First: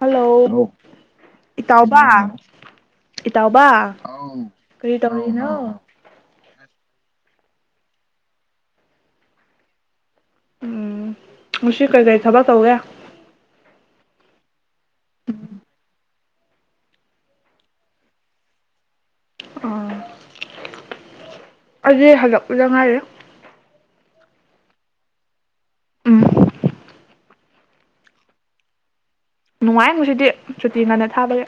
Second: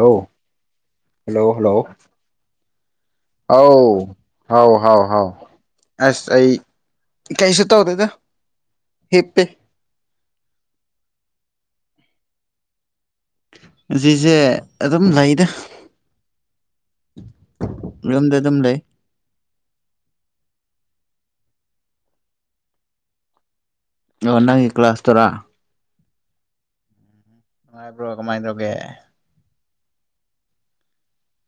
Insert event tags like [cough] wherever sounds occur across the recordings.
hello hello hello ꯏꯇꯥꯎꯕ ꯏꯇꯥꯎꯕ ꯍꯥꯎ ꯍꯥꯎ ꯀꯔꯤ ꯇꯧꯔꯤꯅꯣ ꯀꯩ ꯁ ꯇꯗꯗ ꯍꯦ ꯄꯦ ꯎꯝ ꯃꯁꯛ ꯀꯩ ꯀꯩ ꯊꯕꯛ ꯇꯧꯒꯦ ꯖꯤꯁꯦ ꯑꯗꯨꯝ ꯂꯩꯗ ꯌꯨꯝꯗ ꯑꯗꯨꯝ ꯂꯩ ꯑꯣ ꯑꯗꯨ ꯍꯜꯂꯛꯄꯗ ꯉꯥꯏꯔꯦ ꯑꯣ ꯅꯪ ꯀ꯭ꯂꯥꯁ ꯇꯣꯔꯥ ꯎꯝ ꯅꯨꯡꯉꯥꯏꯕ꯭ꯔꯣ ꯀꯃꯥꯏꯅ ꯇꯧꯒꯦ ꯅꯨꯡꯉꯥꯏꯉꯨꯁꯤꯗꯤ ꯁꯨꯇꯤ ꯉꯟꯅ ꯊꯥꯕꯒꯤꯦ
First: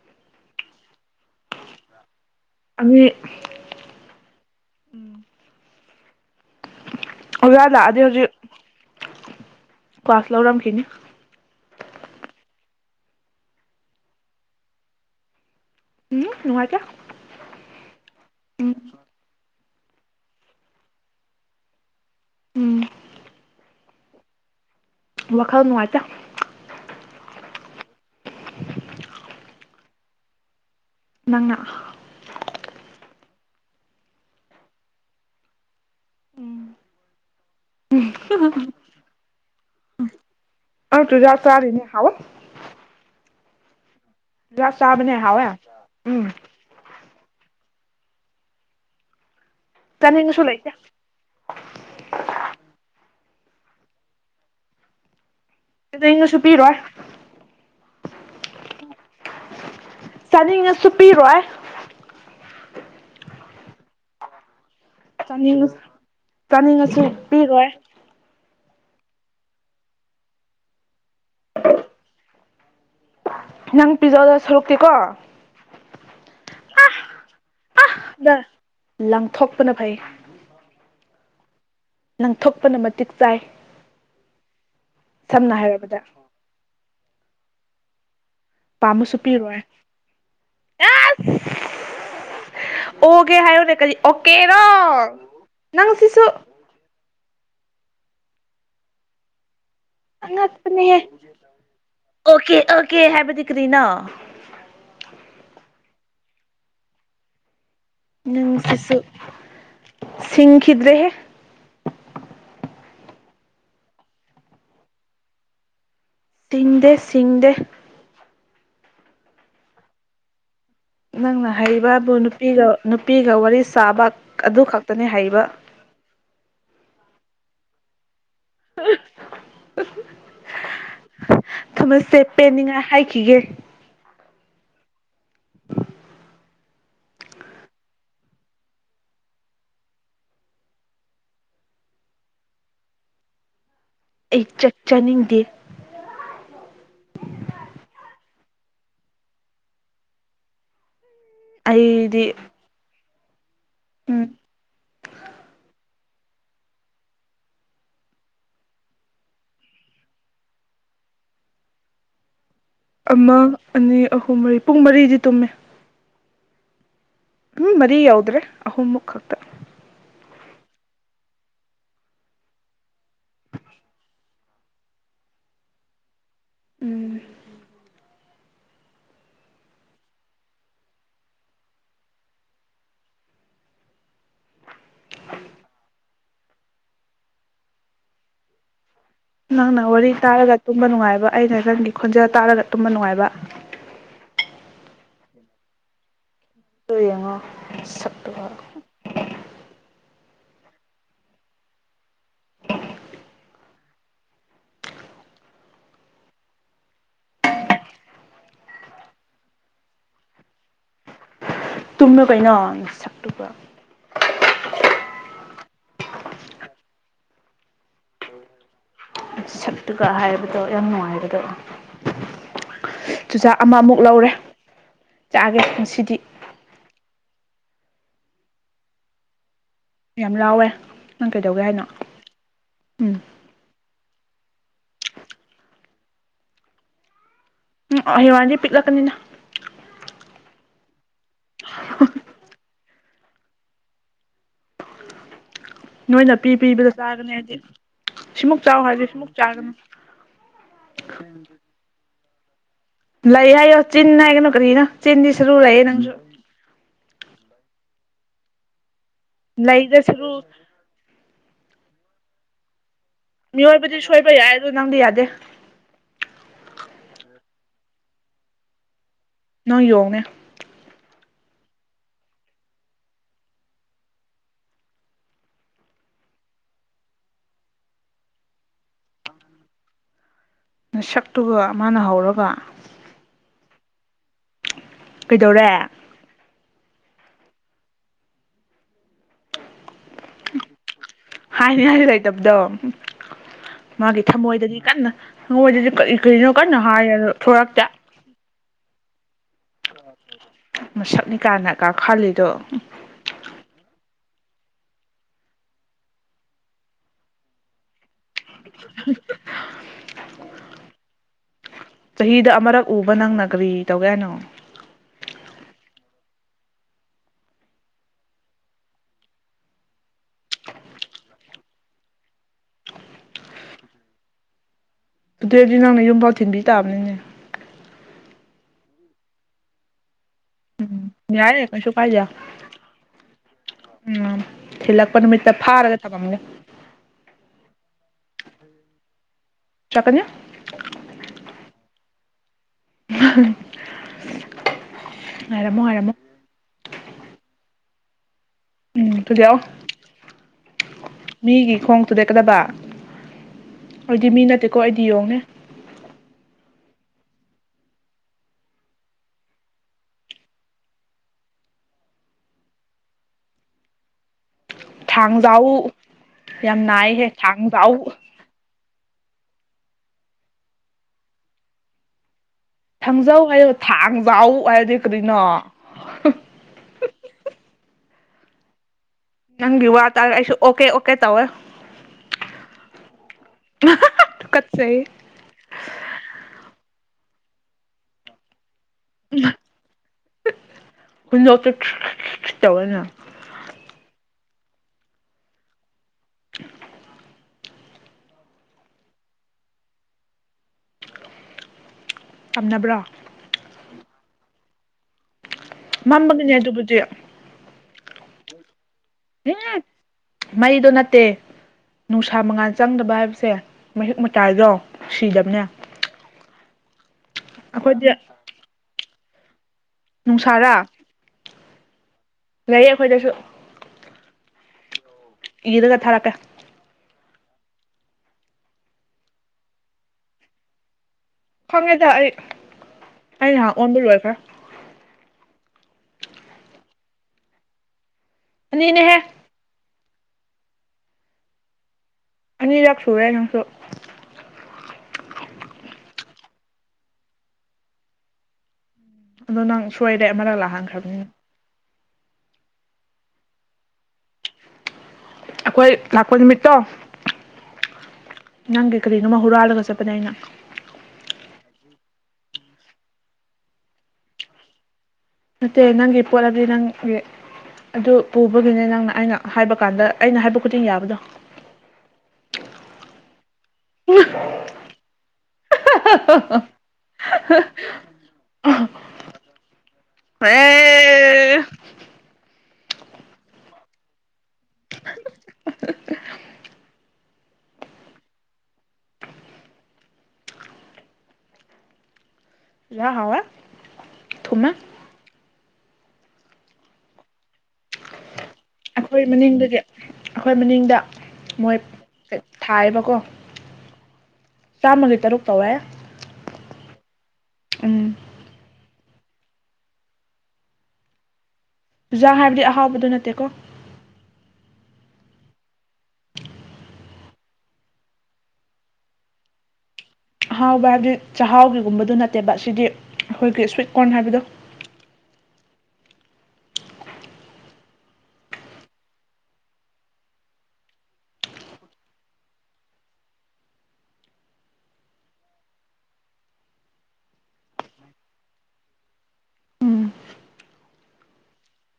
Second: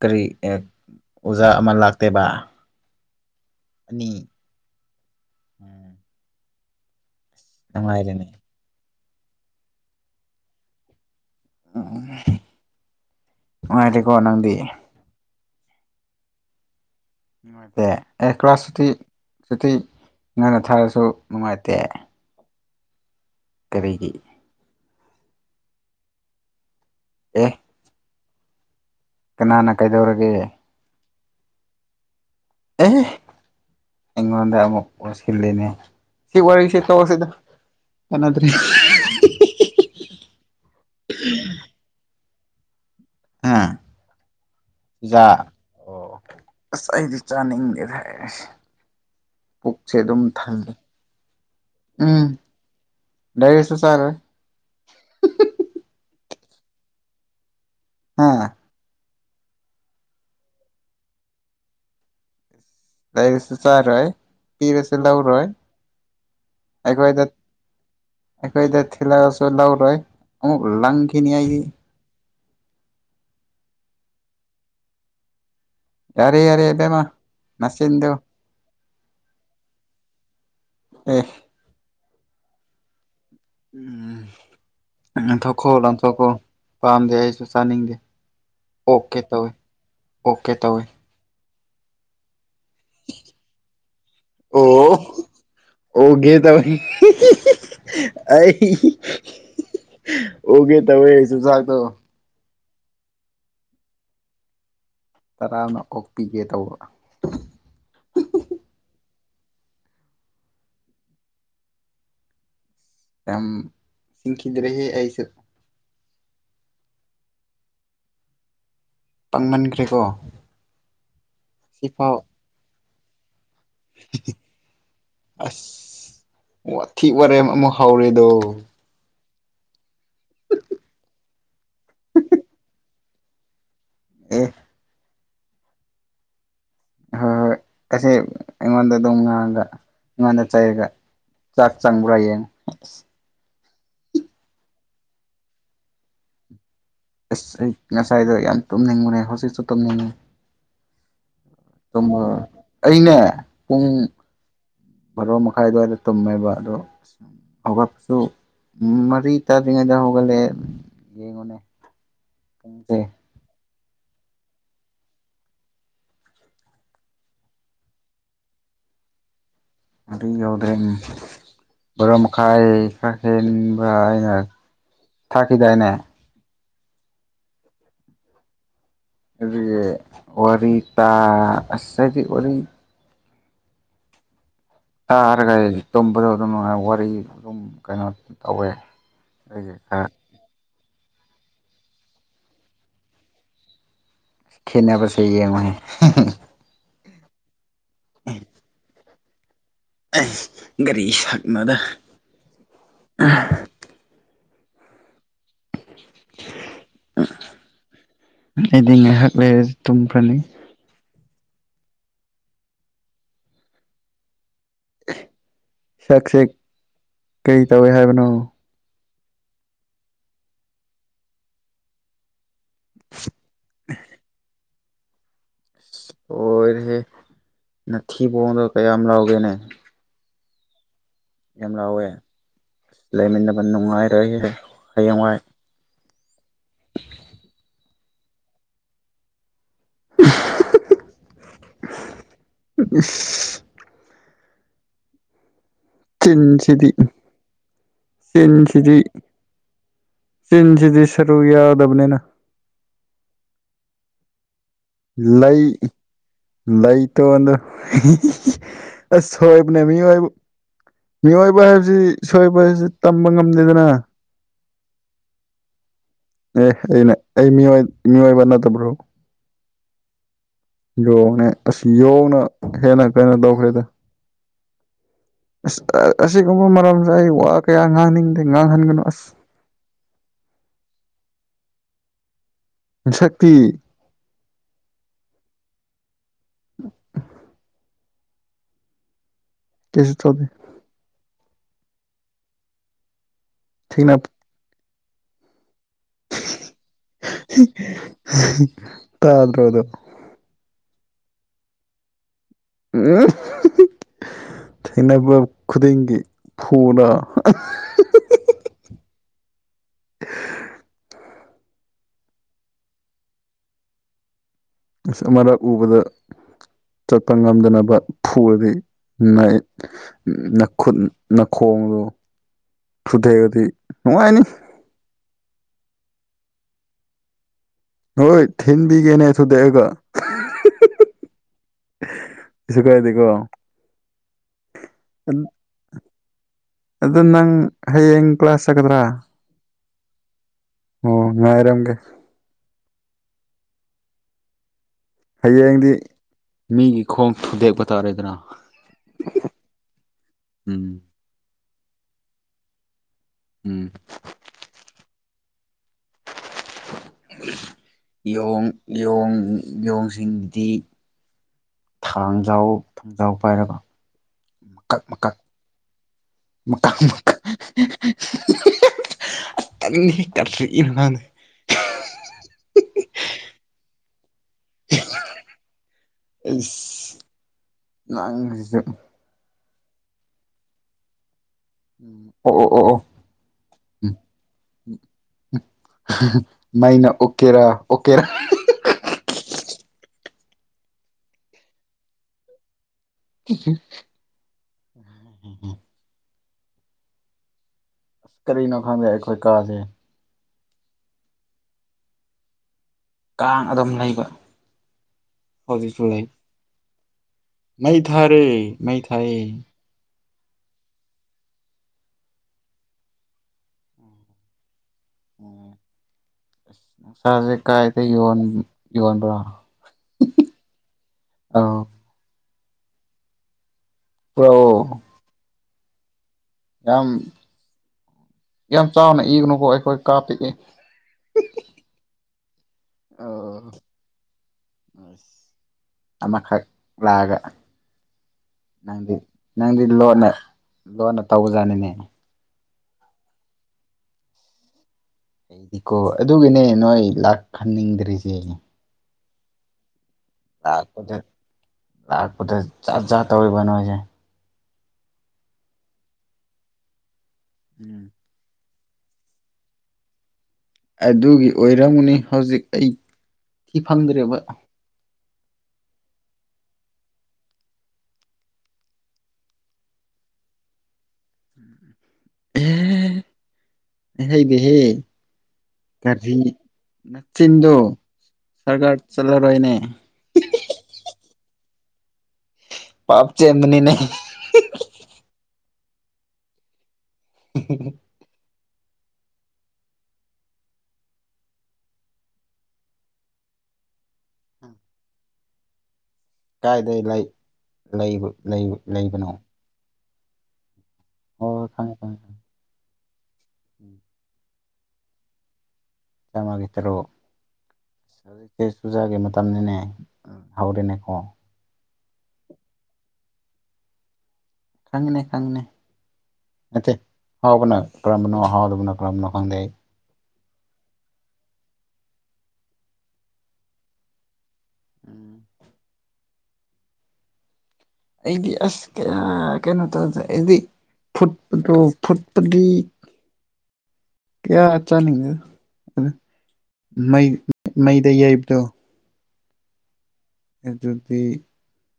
ꯀꯔꯤ ꯑꯣꯖꯥ ꯑꯃ ꯂꯥꯛꯇꯦꯕ ꯑ ꯅꯤ ꯑꯣꯖꯥ ꯂꯥꯛꯑꯗꯤ ꯍꯧꯖꯤꯛ ꯀ꯭ꯂꯥꯁ ꯂꯥꯎꯔꯝ ꯈꯤꯅꯤ ꯎꯝ ꯅꯨꯉꯥꯏꯗꯤ ꯀꯣ ꯅꯪꯗꯤ ꯎꯝ ꯅꯨꯉꯥꯏꯇꯦ ꯗꯦ ꯑꯦ ꯀ꯭ꯂꯥꯁꯇꯤ ꯍꯧꯖꯤꯛꯇꯤ ꯉꯥꯅ ꯊꯥꯔꯁꯨ ꯅꯨꯡꯉꯥꯏꯇꯦ ꯎꯝ ꯀꯔꯤꯒꯤ ꯋꯥꯈꯜ ꯅꯨꯡꯉꯥꯏꯇ ꯑꯦ ꯀꯅꯥꯅ ꯀꯩꯗꯧꯔꯒꯦ ꯅꯪꯅ ꯑꯦ ꯏꯉꯣꯟꯗꯁꯤꯅꯦ ꯁꯤ ꯎꯝ ꯋꯥꯔꯤꯁꯤ ꯇꯧꯁꯤꯗ ꯀꯅꯗ꯭ꯔꯔꯤ ꯑꯩ ꯆꯨꯖꯥꯛ ꯆꯥꯔꯤꯅꯦ ꯍꯥꯎꯋꯦ ꯍꯥꯥ ꯂꯁ ꯁꯥꯕꯅ ꯍꯥꯏꯋ ꯎꯝ ꯆꯅꯤꯡꯗꯦ ꯊꯥꯏ ꯄꯨꯛꯁꯦ ꯑꯗꯨꯝ ꯆꯥꯅꯤꯡꯉꯁꯨ ꯂꯩꯇꯦ ꯊꯪꯉꯤ ꯎꯝ ꯅꯔꯁꯨ ꯁꯔ ꯩꯅꯁꯨ ꯄꯤꯔꯣꯏ ꯍꯥꯥ ꯆꯥꯅꯤꯡꯉꯁꯨ ꯄꯤꯔꯣꯏ ꯂꯩꯩꯁꯨ ꯆꯥꯔꯨ ꯆꯥꯅꯤꯡꯉ ꯆꯥꯅꯤꯡꯉꯁꯨ ꯑꯩꯈꯣꯏꯗ ꯄꯤꯔꯣꯏ ꯑꯩꯈꯣꯏꯗ ꯊꯤꯜꯂꯛꯒꯁꯨ ꯂꯧꯔꯣꯏ ꯑꯃꯨꯛ ꯂꯪ ꯅꯤ ꯍꯥꯏꯥꯏ ꯅꯪ ꯄꯤꯖꯧꯗ ꯁꯣꯔꯨꯛꯇꯦꯀꯣ ꯌꯥꯔꯦ ꯌꯥꯔꯦ ꯏꯕꯦꯝꯃ ꯃꯁꯤꯗꯨ ꯗ ꯂꯪꯊꯣꯛꯄꯅ ꯐꯩ ꯑꯣ ꯅꯪꯊꯣꯛꯄꯅ ꯃꯇꯤꯛ ꯆꯥꯏ ꯎꯝ ꯁꯝꯅ ꯊꯈꯣ ꯍꯥꯏꯔꯕꯗ ꯊꯈꯣ ꯄꯝ ꯆꯥꯅꯤꯡꯗꯦ ꯄꯥꯝꯃꯁꯨ ꯑꯣꯛꯀꯦ ꯇꯧꯋꯦ ꯄꯤꯔꯣꯏ ꯑꯣꯛꯀꯦ ꯇꯧꯋꯦ ꯑꯣꯒꯦ ꯍꯥꯏꯌꯣꯅꯦ ꯀꯖꯤ ꯑꯣꯀꯦꯔꯣ ꯑꯣ ꯅꯪ ꯁꯤꯁꯨ ꯑꯣꯒꯦ ꯇꯧꯋꯦ ꯑꯩ ꯑꯣꯒꯦ ꯑꯉꯛꯄꯅꯦꯍꯦ ꯇꯧꯋꯦ ꯆꯨꯖꯥꯛꯇꯣ ꯑꯣꯀꯦ ꯑꯣꯀꯦ ꯍꯥꯏꯕꯗꯤ ꯀꯔꯤꯅꯣ ꯇꯔꯥꯝꯅ ꯑꯣꯛꯄꯤꯒꯦ ꯇꯧꯕ ꯅꯪꯁꯤꯁꯨ ꯁꯤꯡꯈꯤꯗ꯭ꯔꯦꯍꯦ ꯌꯥꯝ ꯁꯤꯈꯤꯗ꯭ꯔꯦ ꯍꯦ ꯑꯩꯁꯨ ꯇꯤꯡꯗꯦ ꯆꯤꯡꯗꯦ ꯇꯥꯡꯃꯟꯈ꯭ꯔꯦꯀꯣ ꯅꯪꯅ ꯍꯩꯕꯕꯨ ꯅꯨꯄꯤꯒ ꯅꯨꯄꯤꯒ ꯋꯥꯔꯤ ꯆꯥꯕ ꯑꯗꯨ ꯈꯛꯇꯅꯤ ꯍꯩꯕ ꯑꯁ ꯋꯥꯊꯤ ꯋꯥꯔꯦꯝ ꯑꯃꯨꯛ ꯍꯧꯔꯦꯗꯣ ꯍ ꯊꯃꯁꯦ ꯄꯦꯟꯅꯤꯡꯉꯥꯏ ꯍꯥꯏꯈꯤꯒꯦ ꯑꯦ ꯍꯣꯏ ꯑꯁꯤꯁꯦ ꯑꯩꯉꯣꯟꯗ ꯑꯗꯨꯝ ꯉꯥꯡꯉꯒ ꯑꯩꯉꯣꯟꯗ ꯆꯩꯔꯒ ꯆꯥꯛ ꯆꯪꯕ꯭ꯔꯥ ꯌꯦꯡꯉꯨ ꯑꯁ ꯑꯩ ꯆꯥꯛ ꯆꯥꯅꯤꯡꯗꯦ ꯑꯁ ꯑꯩ ꯉꯁꯥꯏꯗꯣ ꯌꯥꯝ ꯇꯨꯝꯅꯤꯡꯉꯨꯔꯦ ꯍꯧꯖꯤꯛꯁꯨ ꯇꯨꯝꯅꯤꯡꯉꯦ ꯑꯗꯨꯃ ꯑꯩꯗꯤ ꯑꯩꯅꯦ ꯄꯨꯡ ꯎꯝ ꯕꯥꯔꯣ ꯃꯈꯥꯏ ꯑꯗꯨꯋꯥꯏꯗ ꯇꯨꯝꯃꯦꯕ ꯑꯗꯣꯨꯝ ꯍꯧꯒꯠꯄꯁꯨ ꯃꯔꯤ ꯇꯥꯗ꯭ꯔꯤꯉꯩꯗ ꯍꯧꯒꯠꯂꯑꯦ ꯌꯦꯡꯉꯨꯅꯦ ꯄꯨꯡꯁꯦ ꯑꯃ ꯑꯅꯤ ꯑꯍꯨꯝ ꯃꯔꯤ ꯄꯨꯡ ꯃꯔꯤꯗꯤ ꯇꯨꯝꯃꯦ ꯎꯝ ꯃꯔꯤ ꯌꯧꯗ꯭ꯔꯦ ꯑꯍꯨꯝꯃꯨꯛ ꯈꯛꯇ ꯑꯗꯨ ꯌꯧꯗ꯭ꯔꯦ ꯕꯣꯔ ꯃꯈꯥꯏ ꯈꯥ ꯍꯦꯟꯕ꯭ꯔ ꯑꯅ ꯊꯥꯛꯈꯤꯗꯥꯏꯅꯦ ꯎꯝ ꯋꯥꯔꯤꯔ ꯇꯗꯤ ꯋꯥꯔꯤꯔꯔꯤ ꯑ ꯍꯔꯒꯥꯏ ꯇꯝꯕ ꯑꯗꯨ ꯑꯗꯨ ꯅꯨꯡꯥꯏ ꯋꯥꯔꯤ ꯑꯗꯨꯝ ꯀꯩꯅꯣ ꯑꯗꯨꯝ ꯇꯧꯋꯦ ꯑꯗꯨꯒꯤ ꯅꯪꯅꯥ ꯈꯔ ꯋꯥꯔꯤ ꯇꯥꯔꯒ ꯇꯨꯝꯕ ꯅꯨꯡꯉꯥꯏꯕ ꯑꯩꯅ ꯅꯪꯒꯤ ꯈꯣꯟꯖꯦꯜ ꯇꯥꯔꯒ ꯇꯨꯝꯕ ꯅꯨꯡꯉꯥꯏꯕ ꯈꯦꯅꯕꯁꯦ ꯌꯦꯡꯉꯨ ꯍꯥꯏ ꯌꯦꯡꯉꯣ ꯁꯛꯇꯨꯒ ꯀꯔꯤ ꯁꯛꯅꯣꯗ ꯑꯩꯗꯤ ꯉꯥꯏꯍꯥꯛ ꯂꯩꯔꯁꯨ ꯇꯨꯝꯈ꯭ꯔꯅꯤ ꯇꯨꯝꯃꯨ ꯀꯩꯅꯣ ꯅꯁꯛ ꯇꯨꯒ ꯁꯛꯁꯦ ꯀꯔꯤ ꯇꯧꯋꯦ ꯍꯥꯏꯕꯅꯣ ꯁꯛꯇꯨꯒ ꯍꯥꯏꯕꯗꯣ ꯌꯥꯝ ꯅꯨꯡꯉꯥꯏꯕꯗꯣ ꯆꯨꯖꯥꯛ ꯑꯃꯃꯨꯛ ꯂꯧꯔꯦ ꯆꯥꯒꯦ ꯉꯁꯤꯗꯤ ꯂꯣꯏꯔꯦ ꯍꯦ ꯅꯊꯤꯕꯣꯡꯗꯣ ꯀꯌꯥꯝ ꯂꯥꯎꯒꯦꯅꯪ ꯌꯥꯝ ꯂꯥꯎꯋꯦ ꯅꯪ ꯀꯩꯗꯧꯒꯦ ꯌꯥꯝ ꯍꯥꯏꯅꯣ ꯂꯥꯎꯋꯦ ꯎꯝ ꯂꯩꯃꯤꯟꯅꯕ ꯅꯨꯡꯉꯥꯏ ꯔꯣꯏ ꯍꯌꯦꯡꯋꯥꯏ ꯎꯝ ꯍꯌꯦꯡꯋꯥꯏꯗꯤ ꯄꯤꯛꯂꯛꯀꯅꯤꯅ ꯍꯍꯍꯍ ꯅꯣꯏꯅ ꯄꯤ ꯆꯤꯟꯁꯤꯗꯤ ꯄꯤꯕꯗ ꯆꯥꯒꯅꯤ ꯍꯥꯏꯗꯤ ꯁꯤꯃꯨꯛ ꯆꯥꯎ ꯆꯤꯟꯁꯤꯗꯤ ꯍꯥꯏꯔꯗꯤ ꯁꯤꯃꯨꯛ ꯆꯥꯒꯅꯤ ꯆꯤꯟꯁꯤꯗꯤ ꯁꯔꯨ ꯌꯥꯗꯕꯅꯦꯅ ꯂꯩ ꯍꯥꯏꯑꯣ ꯆꯤꯟꯅ ꯂꯩ ꯂꯩ ꯇꯣꯟꯗ [inaudible] [unintelligible] ꯑꯁ ꯍꯣꯏꯕꯅꯦ ꯃꯤ ꯂꯩꯗ ꯑꯣꯏ ꯁꯔꯨ ꯃꯤ ꯑꯣꯏ ꯄꯥ ꯍꯥꯏꯖꯤ ꯁꯣꯏꯕꯦꯖꯤ ꯃꯤꯑꯣꯏꯕꯗꯤ ꯁꯣꯏꯕ ꯌꯥꯏ ꯅꯪꯗꯤ ꯌꯥꯗꯦ ꯑꯦ ꯑꯩꯅꯦ ꯑꯩ ꯃꯤꯑꯣꯏꯕ ꯅꯠꯇꯕ꯭ꯔꯣ ꯅꯪ ꯌꯣꯡꯅꯦ ꯌꯣꯡꯅꯦ ꯑꯁ ꯌꯣꯡꯅ ꯍꯦꯟꯅ ꯀꯩꯅꯣ ꯇꯧꯈ꯭ꯔꯦꯗ ꯑꯁ ꯑꯁꯤꯒꯨꯝꯕ ꯃꯔꯝꯁꯦ ꯑꯩ ꯋꯥ ꯀꯌꯥ ꯉꯥꯡꯅꯤꯡꯗꯦ ꯉꯥꯡꯍꯟꯒꯅꯨ ꯑꯁ ꯅ ꯁꯛꯇꯨꯒ ꯃꯥꯅ ꯍꯧꯔꯒ ꯃꯁꯛꯇꯤ ꯀꯩꯗꯧꯔꯦ ꯀꯁꯨ ꯇꯧ ꯍꯥꯏꯅꯤ ꯍꯥꯏ ꯂꯥꯏꯇꯕꯗ ꯊꯦꯡꯅ ꯃꯥꯒꯤ ꯊꯃꯣꯏꯗꯗꯤ ꯀꯟꯅ ꯍꯧꯖꯤ [unintelligible] ꯀꯔꯤ ꯀꯔꯤꯅꯣ ꯀꯟꯅ ꯍꯥꯏꯣ ꯊꯣꯔꯛꯇꯦ ꯇꯥꯗꯔꯣ ꯁꯨ ꯃꯁꯛꯅꯤꯀꯥꯏꯅ ꯀꯥꯈꯜꯂꯤ ꯇꯣ ꯎꯝ ꯊꯦꯡꯅꯕ ꯈꯨꯗꯤꯡꯒꯤ ꯐꯨꯅ [inaudible] [unintelligible] ꯆꯍꯤꯗ ꯑꯃꯔꯛ ꯎꯕ ꯅꯪꯅꯒ꯭ꯔꯤ ꯇꯧꯒ ꯍꯥꯌꯅꯣ ꯑꯁ ꯑꯃꯛ ꯎꯕꯗ ꯆꯠꯄ ꯉꯝꯗꯅꯕ ꯐꯨꯔꯗꯤ ꯈꯨꯠ ꯅꯥꯈꯣꯡꯗꯣ ꯊꯨꯊꯦꯛꯑꯗꯤ ꯅꯨꯡꯉꯥꯏꯅꯤ ꯑꯗꯨꯏꯗꯤ ꯅꯪꯅ ꯌꯨꯝꯐꯥꯎ ꯊꯤꯟꯕꯤ ꯇꯥꯕꯅꯤꯅꯦ ꯍꯣꯏ ꯊꯤꯟꯕꯤꯒꯦꯅꯦ ꯑꯗꯨꯗꯤ ꯑꯩꯒ ꯌꯥꯔꯦ ꯀꯁꯨ ꯀꯥꯏꯗ ꯀꯩꯁꯨ ꯀꯥꯏꯗꯦꯀꯣ ꯎꯝ ꯊꯂꯒꯄ ꯅꯨꯃꯤꯠꯇ ꯐꯔꯒ ꯊꯥꯕꯝꯒꯦ ꯑꯗꯨ ꯅꯪ ꯍꯌꯦꯡ ꯀ꯭ꯂꯥꯁ ꯆꯠꯀꯗ꯭ꯔꯥ ꯆꯠꯀꯅꯤ ꯑꯣ ꯉꯥꯏꯔꯝꯒꯦ [inaudible] [unintelligible] ꯉꯥꯏꯔꯝꯃꯣ ꯍꯌꯦꯡꯗꯤ ꯉꯥꯏꯔꯝꯃꯣ ꯃꯤꯒꯤ ꯈꯣꯡ ꯊꯨꯗꯦꯛꯄ ꯇꯔꯦꯗꯔꯥ ꯎꯝ ꯊꯨꯗꯦꯀꯣ ꯎꯝ ꯃꯤꯒꯤ ꯈꯣꯡ ꯊꯨꯗꯦꯛꯀꯗꯕ ꯎꯝ ꯑꯗꯨꯗꯤ ꯃꯤ ꯅꯠꯇꯦꯀꯣ ꯑꯩꯗꯤ ꯌꯣꯡ ꯅꯦ ꯣꯡꯣꯡ ꯌꯦꯣꯡꯁꯤꯡꯗꯤ ꯊꯥꯡꯖꯥꯎ ꯊꯥꯡꯖꯥꯎ ꯄꯥꯏꯔꯕ ꯊꯥꯡꯗꯥꯎ ꯌꯥꯝ ꯃꯀꯛ ꯅꯥꯏꯍꯦ ꯊꯥꯡꯖꯎ ꯇꯟꯅ ꯀꯠ ꯅꯅꯦ ꯊꯥꯡꯖꯧ ꯍꯥꯏꯌꯣ ꯊꯥꯡꯖ ꯋꯥꯎ ꯋꯥꯏꯗꯤꯦ ꯀꯗꯅꯣ ꯅꯪꯁꯨ ꯅꯪꯒꯤ ꯋꯥ ꯇꯥꯔꯦ ꯑꯩꯁꯨ ꯑꯣꯀꯦ ꯑꯣꯀꯦ ꯇꯧꯋꯦ ꯎ ꯑꯣ ꯑꯣ ꯑꯣ ꯑꯣ ꯇꯨꯀꯠꯆꯩ ꯃꯥꯏꯅ ꯑꯣ ꯀꯦꯔꯥ ꯑꯣꯀꯦꯔ ꯍꯣꯏꯅꯇꯠꯇꯕꯅ [inaudible] ꯑꯁ ꯀꯔꯤꯅꯣ ꯈꯪꯗꯦ ꯑꯩꯈꯣꯏ ꯀꯥꯁꯦ ꯇꯝꯅꯕ꯭ꯔꯣ ꯀꯥꯡ ꯑꯗꯨꯝ ꯂꯩꯕ ꯍꯧꯖꯤꯛꯁꯨ ꯂꯩ ꯃꯝꯕꯒꯅꯦ ꯑꯗꯨꯕꯨꯗꯤ ꯃꯩ ꯊꯥꯔꯦ ꯃ ꯊꯥꯏ ꯎꯝ ꯃꯩꯗꯣ ꯅꯠꯇꯦ ꯅꯨꯡꯁꯥ ꯃꯉꯥꯜ ꯆꯪꯗꯕ ꯍꯥꯏꯕꯁꯦ ꯃꯍꯤꯛ ꯃꯇꯥꯏꯗꯣ ꯁꯤꯤꯖꯕꯅ [inaudible] ꯆꯁꯦ ꯀꯥꯏ ꯌꯧꯣꯟ ꯌ ꯑ ꯅꯨꯡꯁꯥꯔꯥ ꯑꯥ ꯂꯩꯌꯦ ꯑꯩꯈꯣꯏꯗꯁꯨ [unintelligible] ꯏꯗ ꯀ ꯊꯔꯀꯦ ꯌꯥꯝ ꯌꯥꯝ ꯆꯥꯎꯅ ꯏꯒꯅꯨꯀꯣ ꯑꯩꯈꯣꯏ ꯀꯥꯞ ꯄꯤꯏ ꯈꯉꯦꯗ ꯑꯩ ꯑꯩ ꯑꯧ ꯑꯣꯟꯕꯨ ꯋꯥꯔ ꯈ ꯒ ꯅꯪꯗꯤ ꯑꯅꯤꯅꯦꯍꯦ ꯅꯪꯗꯤ ꯂꯣꯟꯅ ꯂꯣꯟꯅ ꯇꯧꯕꯖꯥꯠꯅꯤꯅꯦ ꯑꯅꯤꯔꯛ ꯁꯨꯔꯦ ꯅꯪꯁꯨ ꯑꯩꯗꯤꯀꯣ ꯑꯗꯨꯒꯤꯅꯦ ꯅꯣꯏ ꯂꯥꯛꯍꯟꯅꯤꯡꯗ꯭ꯔꯤꯁꯦ ꯑꯗꯣ ꯅꯪ ꯁꯣꯏꯔꯦ ꯑꯃꯗꯛ ꯂꯥꯛꯄꯗ ꯂꯥꯛꯍꯪꯈ꯭ꯔꯕꯅꯤꯅ ꯂꯥꯛꯄꯗ ꯖꯥꯠ ꯖꯥꯠ ꯇꯧꯔꯤꯕ ꯅꯣꯏꯁꯦ ꯑꯩꯈꯣꯏ ꯂꯥꯛꯄ ꯅꯨꯃꯤꯠꯇꯣ ꯎꯝ ꯅꯪꯒꯤ ꯀꯔꯤꯅꯣꯃ ꯍꯨꯔꯥꯜꯂꯒ ꯆꯠꯄꯅꯦ ꯑꯩꯅ ꯑꯗꯨꯒꯤ ꯑꯣꯏꯔꯝꯅꯤ ꯍꯧꯖꯤꯛ ꯑꯩ ꯊꯤ ꯐꯪꯗ꯭ꯔꯦꯕ ꯅꯠꯇꯦ ꯅꯪꯒꯤ ꯄꯣꯠ ꯍꯥꯏꯕꯗꯤ ꯅꯪꯒꯤ ꯑꯗꯨ ꯄꯨꯕꯒꯤꯅꯦ ꯅꯪꯅ ꯑꯩꯅ ꯍꯥꯏꯕ ꯀꯥꯟꯗ ꯑꯩꯅ ꯍꯥꯏꯕ ꯈꯨꯗꯤꯡ ꯌꯥꯕꯗꯣ ꯑꯦꯍꯍꯍ ꯍꯥꯏꯍꯩꯗꯦꯍꯦ ꯀꯔꯤ ꯅꯆꯤꯟꯗꯣ ꯁꯔꯀꯥꯔ ꯆꯠꯂꯔꯣꯏꯅꯦ ꯏꯍꯤ ꯍꯤ ꯍꯤ ꯑꯦ ꯄꯥꯞ ꯆꯦꯟꯕꯅꯤꯅꯦ ꯍꯦ ꯍ ꯍꯤ [unintelligible] ꯎꯝ ꯍꯨꯝ ꯍꯨꯝ ꯆꯨꯖꯥꯛ ꯍꯥꯎꯋꯦ ꯊꯨꯝꯃꯦ ꯀꯥꯏꯗꯩ ꯂꯩ ꯂꯩꯕ ꯂꯩꯕ ꯑꯩꯈꯣꯏ ꯂꯩꯕꯅꯣ ꯃꯅꯤꯡꯗꯒꯤ ꯑꯩꯈꯣꯏ ꯃꯅꯤꯡꯗ ꯃꯣꯏ ꯊꯥꯏꯕ ꯀꯣ ꯎꯝ ꯆꯥꯝꯃꯒꯤ ꯇꯔꯨꯛ ꯇꯧꯋꯦ ꯆꯥꯝꯃꯒꯤ ꯇꯔꯨꯛ ꯎꯝ ꯑꯗꯨ [unintelligible] ꯄꯤ ꯆꯨꯖꯥꯒꯤ ꯃꯇꯝꯅꯤꯅꯦ ꯍꯥꯎꯔꯦꯅꯦꯀꯣ ꯆꯨꯖꯥꯛ ꯍꯥꯏꯕꯗꯤ ꯑꯍꯥꯎꯕꯗꯨ ꯅꯠꯇꯦꯀꯣ ꯈꯪꯉꯤꯅꯦ ꯈꯪꯉꯤꯅꯦ ꯅꯠꯇꯦ ꯍꯥꯎꯕꯅ ꯀꯔꯝꯕꯅꯣ ꯍꯥꯎꯗꯕꯅ ꯀꯔꯝꯕꯅꯣ ꯈꯪꯗꯦ ꯑꯩ ꯑꯍꯥꯎꯕ ꯍꯥꯏꯕꯗꯤ ꯆꯥꯛꯍꯥꯎꯒꯤꯒꯨꯝꯕꯗꯨ ꯅꯠꯇꯦꯕ ꯁꯤꯗꯤ ꯑꯩꯈꯣꯏꯒꯤ ꯁ꯭ꯋꯤꯠ ꯀꯣꯔꯟ ꯍꯥꯏꯕꯗꯣ ꯎꯝ ꯑꯩꯗꯤ ꯑꯁ ꯀꯌꯥ ꯀꯩꯅꯣ ꯇꯧꯗꯦ ꯑꯩꯗꯤ ꯐꯨꯠꯄꯗꯣ ꯐꯨꯠ ꯄꯗꯤ ꯀꯌꯥ ꯆꯥꯅꯤꯡꯉ ꯉ ꯃꯩ ꯃꯩꯗ ꯌꯩꯕꯗꯣ ꯎꯝ ꯑꯗꯨꯗꯤ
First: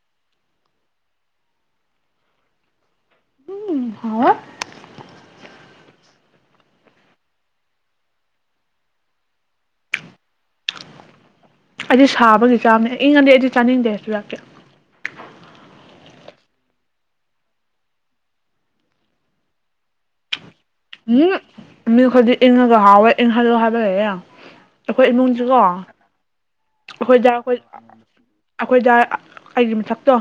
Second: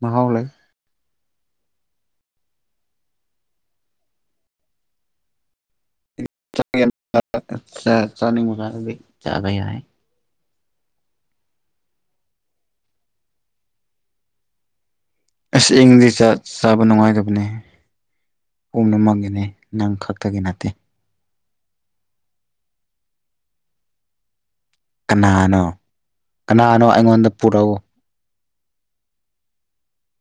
ꯃꯍꯥꯎ ꯂꯩ ꯎꯝ ꯍꯥꯎꯋꯦ ꯆꯥꯛ ꯌꯥꯝ ꯆꯥ ꯆꯥꯅꯤꯡꯕ ꯀꯥꯟꯗꯗꯤ ꯆꯥꯕ ꯌꯥꯏ ꯑꯩꯗꯤ ꯁꯥꯕꯒꯤ ꯆꯥꯝꯅꯦ ꯏꯪꯉꯗꯤ ꯑꯩꯗꯤ ꯆꯥꯅꯤꯡꯗꯦ ꯆꯨꯖꯥꯛꯇꯤ ꯑꯁ ꯏꯪꯉꯗꯤ ꯆꯥ ꯆꯥꯕ ꯅꯨꯡꯉꯥꯏꯗꯕꯅꯦ ꯄꯨꯝꯅꯃꯛꯒꯤꯅꯤ ꯅꯪ ꯈꯛꯇꯒꯤ ꯅꯠꯇꯦ ꯎꯝ ꯃꯤꯈꯣꯏꯗꯤ ꯏꯪꯉꯒ ꯍꯥꯎꯋꯦ ꯏꯪꯍꯜꯂꯣ ꯍꯥꯏꯕ ꯂꯩꯌꯦ ꯑꯩꯈꯣꯏ ꯏꯃꯨꯡꯁꯨꯀꯣ ꯀꯅꯥꯅꯣ ꯀꯅꯥꯅꯣ ꯑꯩꯉꯣꯟꯗ ꯄꯨꯔꯛꯎ ꯑꯩꯈꯣꯏꯗꯥ ꯑꯩꯒꯤ ꯃꯊꯛꯇꯣ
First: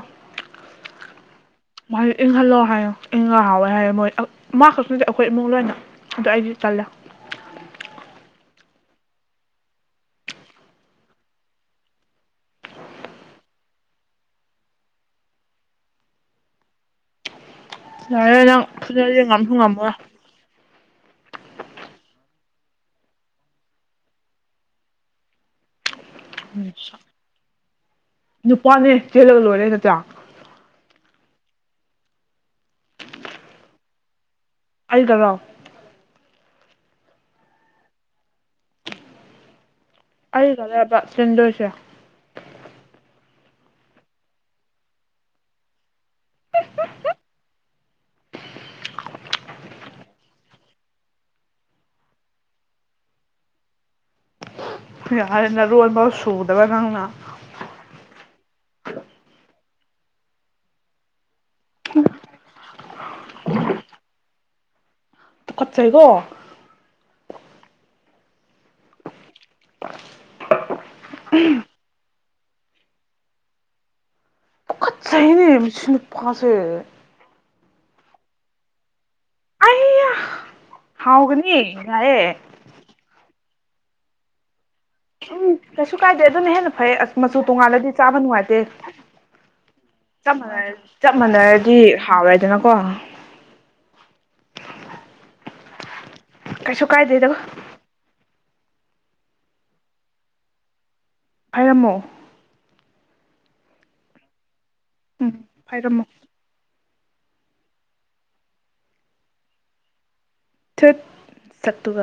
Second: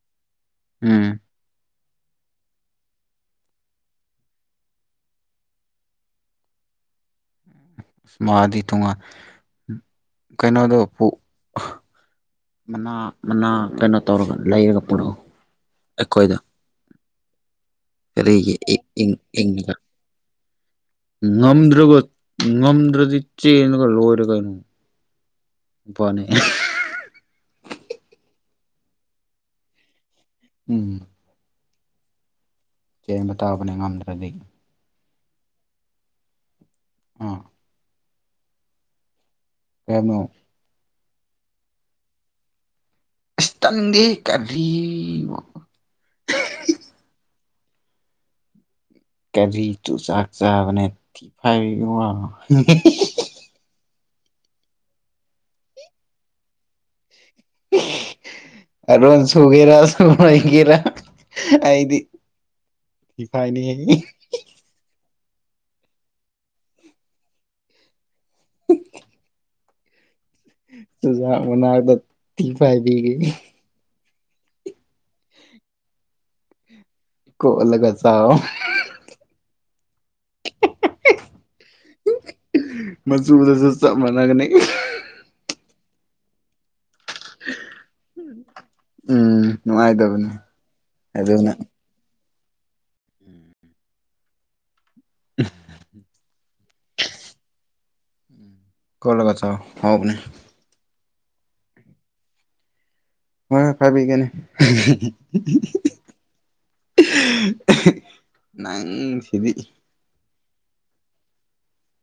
ꯎꯝ ꯃꯥꯗꯤ ꯏꯪꯍꯜꯂꯣ ꯍꯥꯏꯌꯦ ꯏꯪꯉꯒ ꯍꯥꯎꯋꯦ ꯍꯥꯏꯌꯦ ꯃꯣꯏ ꯑ ꯃꯥꯈꯛꯇ ꯅꯠꯇꯦ ꯑꯩꯈꯣꯏ ꯏꯃꯨꯡ ꯂꯣꯏꯅ ꯑꯗꯨ ꯑꯩꯗꯤ ꯇꯜꯂꯦ ꯃꯥꯗꯤ ꯇꯣꯉꯥꯟ ꯀꯩꯅꯣꯗꯣ ꯄꯨ ꯑꯍ ꯃꯅꯥ ꯃꯅꯥ ꯀꯩꯅꯣ ꯇꯧꯔꯒ ꯂꯩꯔꯒ ꯄꯨꯔꯛꯎ ꯑꯩꯈꯣꯏꯗ ꯌꯥꯔꯦ ꯀꯔꯤꯒꯤ ꯅꯪ ꯏ ꯏꯪ ꯐꯨꯅꯔꯗꯤ ꯉꯝꯁꯨ ꯏꯪꯉꯒ ꯉꯝꯃꯣꯏ ꯉꯝꯗ꯭ꯔꯒ ꯉꯝꯗ꯭ꯔꯗꯤ ꯆꯦꯟꯂꯒ ꯂꯣꯏꯔꯦ ꯀꯩꯅꯣ ꯄꯅꯤ ꯑꯍꯦ ꯍꯦꯍꯍ ꯅꯨꯄꯥꯅꯦ ꯆꯦꯜꯂꯒ ꯂꯣꯏꯔꯦ ꯅꯆꯥꯌꯥ ꯎꯝ ꯆꯦꯟꯕ ꯇꯥꯕꯅꯦ ꯉꯝꯗ꯭ꯔꯗꯤ ꯑꯜꯗ ꯂꯥꯎ ꯑꯥ ꯀꯩꯅꯣ ꯑꯗꯨꯗꯗꯕ ꯁꯟꯗꯣꯁ ꯏꯁꯇꯪꯗꯦ ꯀꯔꯤ ꯀꯔꯤ ꯇꯨ ꯆꯥꯛ ꯆꯥꯕꯅꯦ ꯊꯤ ꯐꯥꯏꯕꯤꯅ ꯌꯥꯔꯟꯅ ꯔꯣꯜꯕ ꯁꯣꯛꯗꯕ ꯉꯅ ꯑꯔꯣꯟ ꯁꯨꯒꯦꯔꯥ ꯁꯨ ꯑꯣꯏꯒꯦꯔꯥ ꯑꯩꯗꯤ ꯊꯤꯐꯥꯏꯅꯤ ꯑꯩ ꯈꯠꯆꯩꯀꯣ ꯆꯨꯖꯥꯛ ꯃꯅꯥꯗꯨ ꯇ ꯐꯥꯏꯕꯤꯒꯤ ꯆꯍꯤꯅꯦ ꯃꯤ ꯁꯤꯅꯄꯥꯁꯦ ꯏꯣꯂꯒ ꯆ ꯑꯌꯥ ꯍꯒꯅꯤ ꯌꯥꯑꯦ ꯃꯅꯒꯅꯤ ꯎꯝ ꯀꯩꯁꯨ ꯀꯥꯏꯗꯦ ꯑꯗꯨꯅ ꯍꯦꯟꯅ ꯐꯩ ꯑꯁ ꯃꯆꯨ ꯇꯣꯡꯉꯥꯂꯗꯤ ꯆꯥꯕ ꯅꯨꯡꯉꯥꯏꯇꯦ ꯎꯝ ꯅꯨꯡꯉꯥꯏꯇꯕꯅꯦ ꯆꯞ ꯃꯥꯟꯅ ꯆꯞ ꯃꯥꯟꯅꯔꯗꯤ ꯍꯥꯎꯔ ꯇꯅꯀꯣ ꯎꯝ [inaudible] ꯀꯩꯁꯨ ꯀꯥꯏꯗꯦꯗꯧꯕꯣ ꯀꯣꯂ ꯀ ꯆ ꯍꯕꯅꯦ ꯍꯥꯏꯔꯝꯃꯣ ꯍꯣꯏ ꯐꯕꯤꯤ ꯀꯅꯤ ꯎꯝ ꯐꯥꯏꯔꯝꯃꯣ [inaudible] ꯅꯪ ꯁꯤꯗꯤ ꯊꯠ ꯁꯨꯒ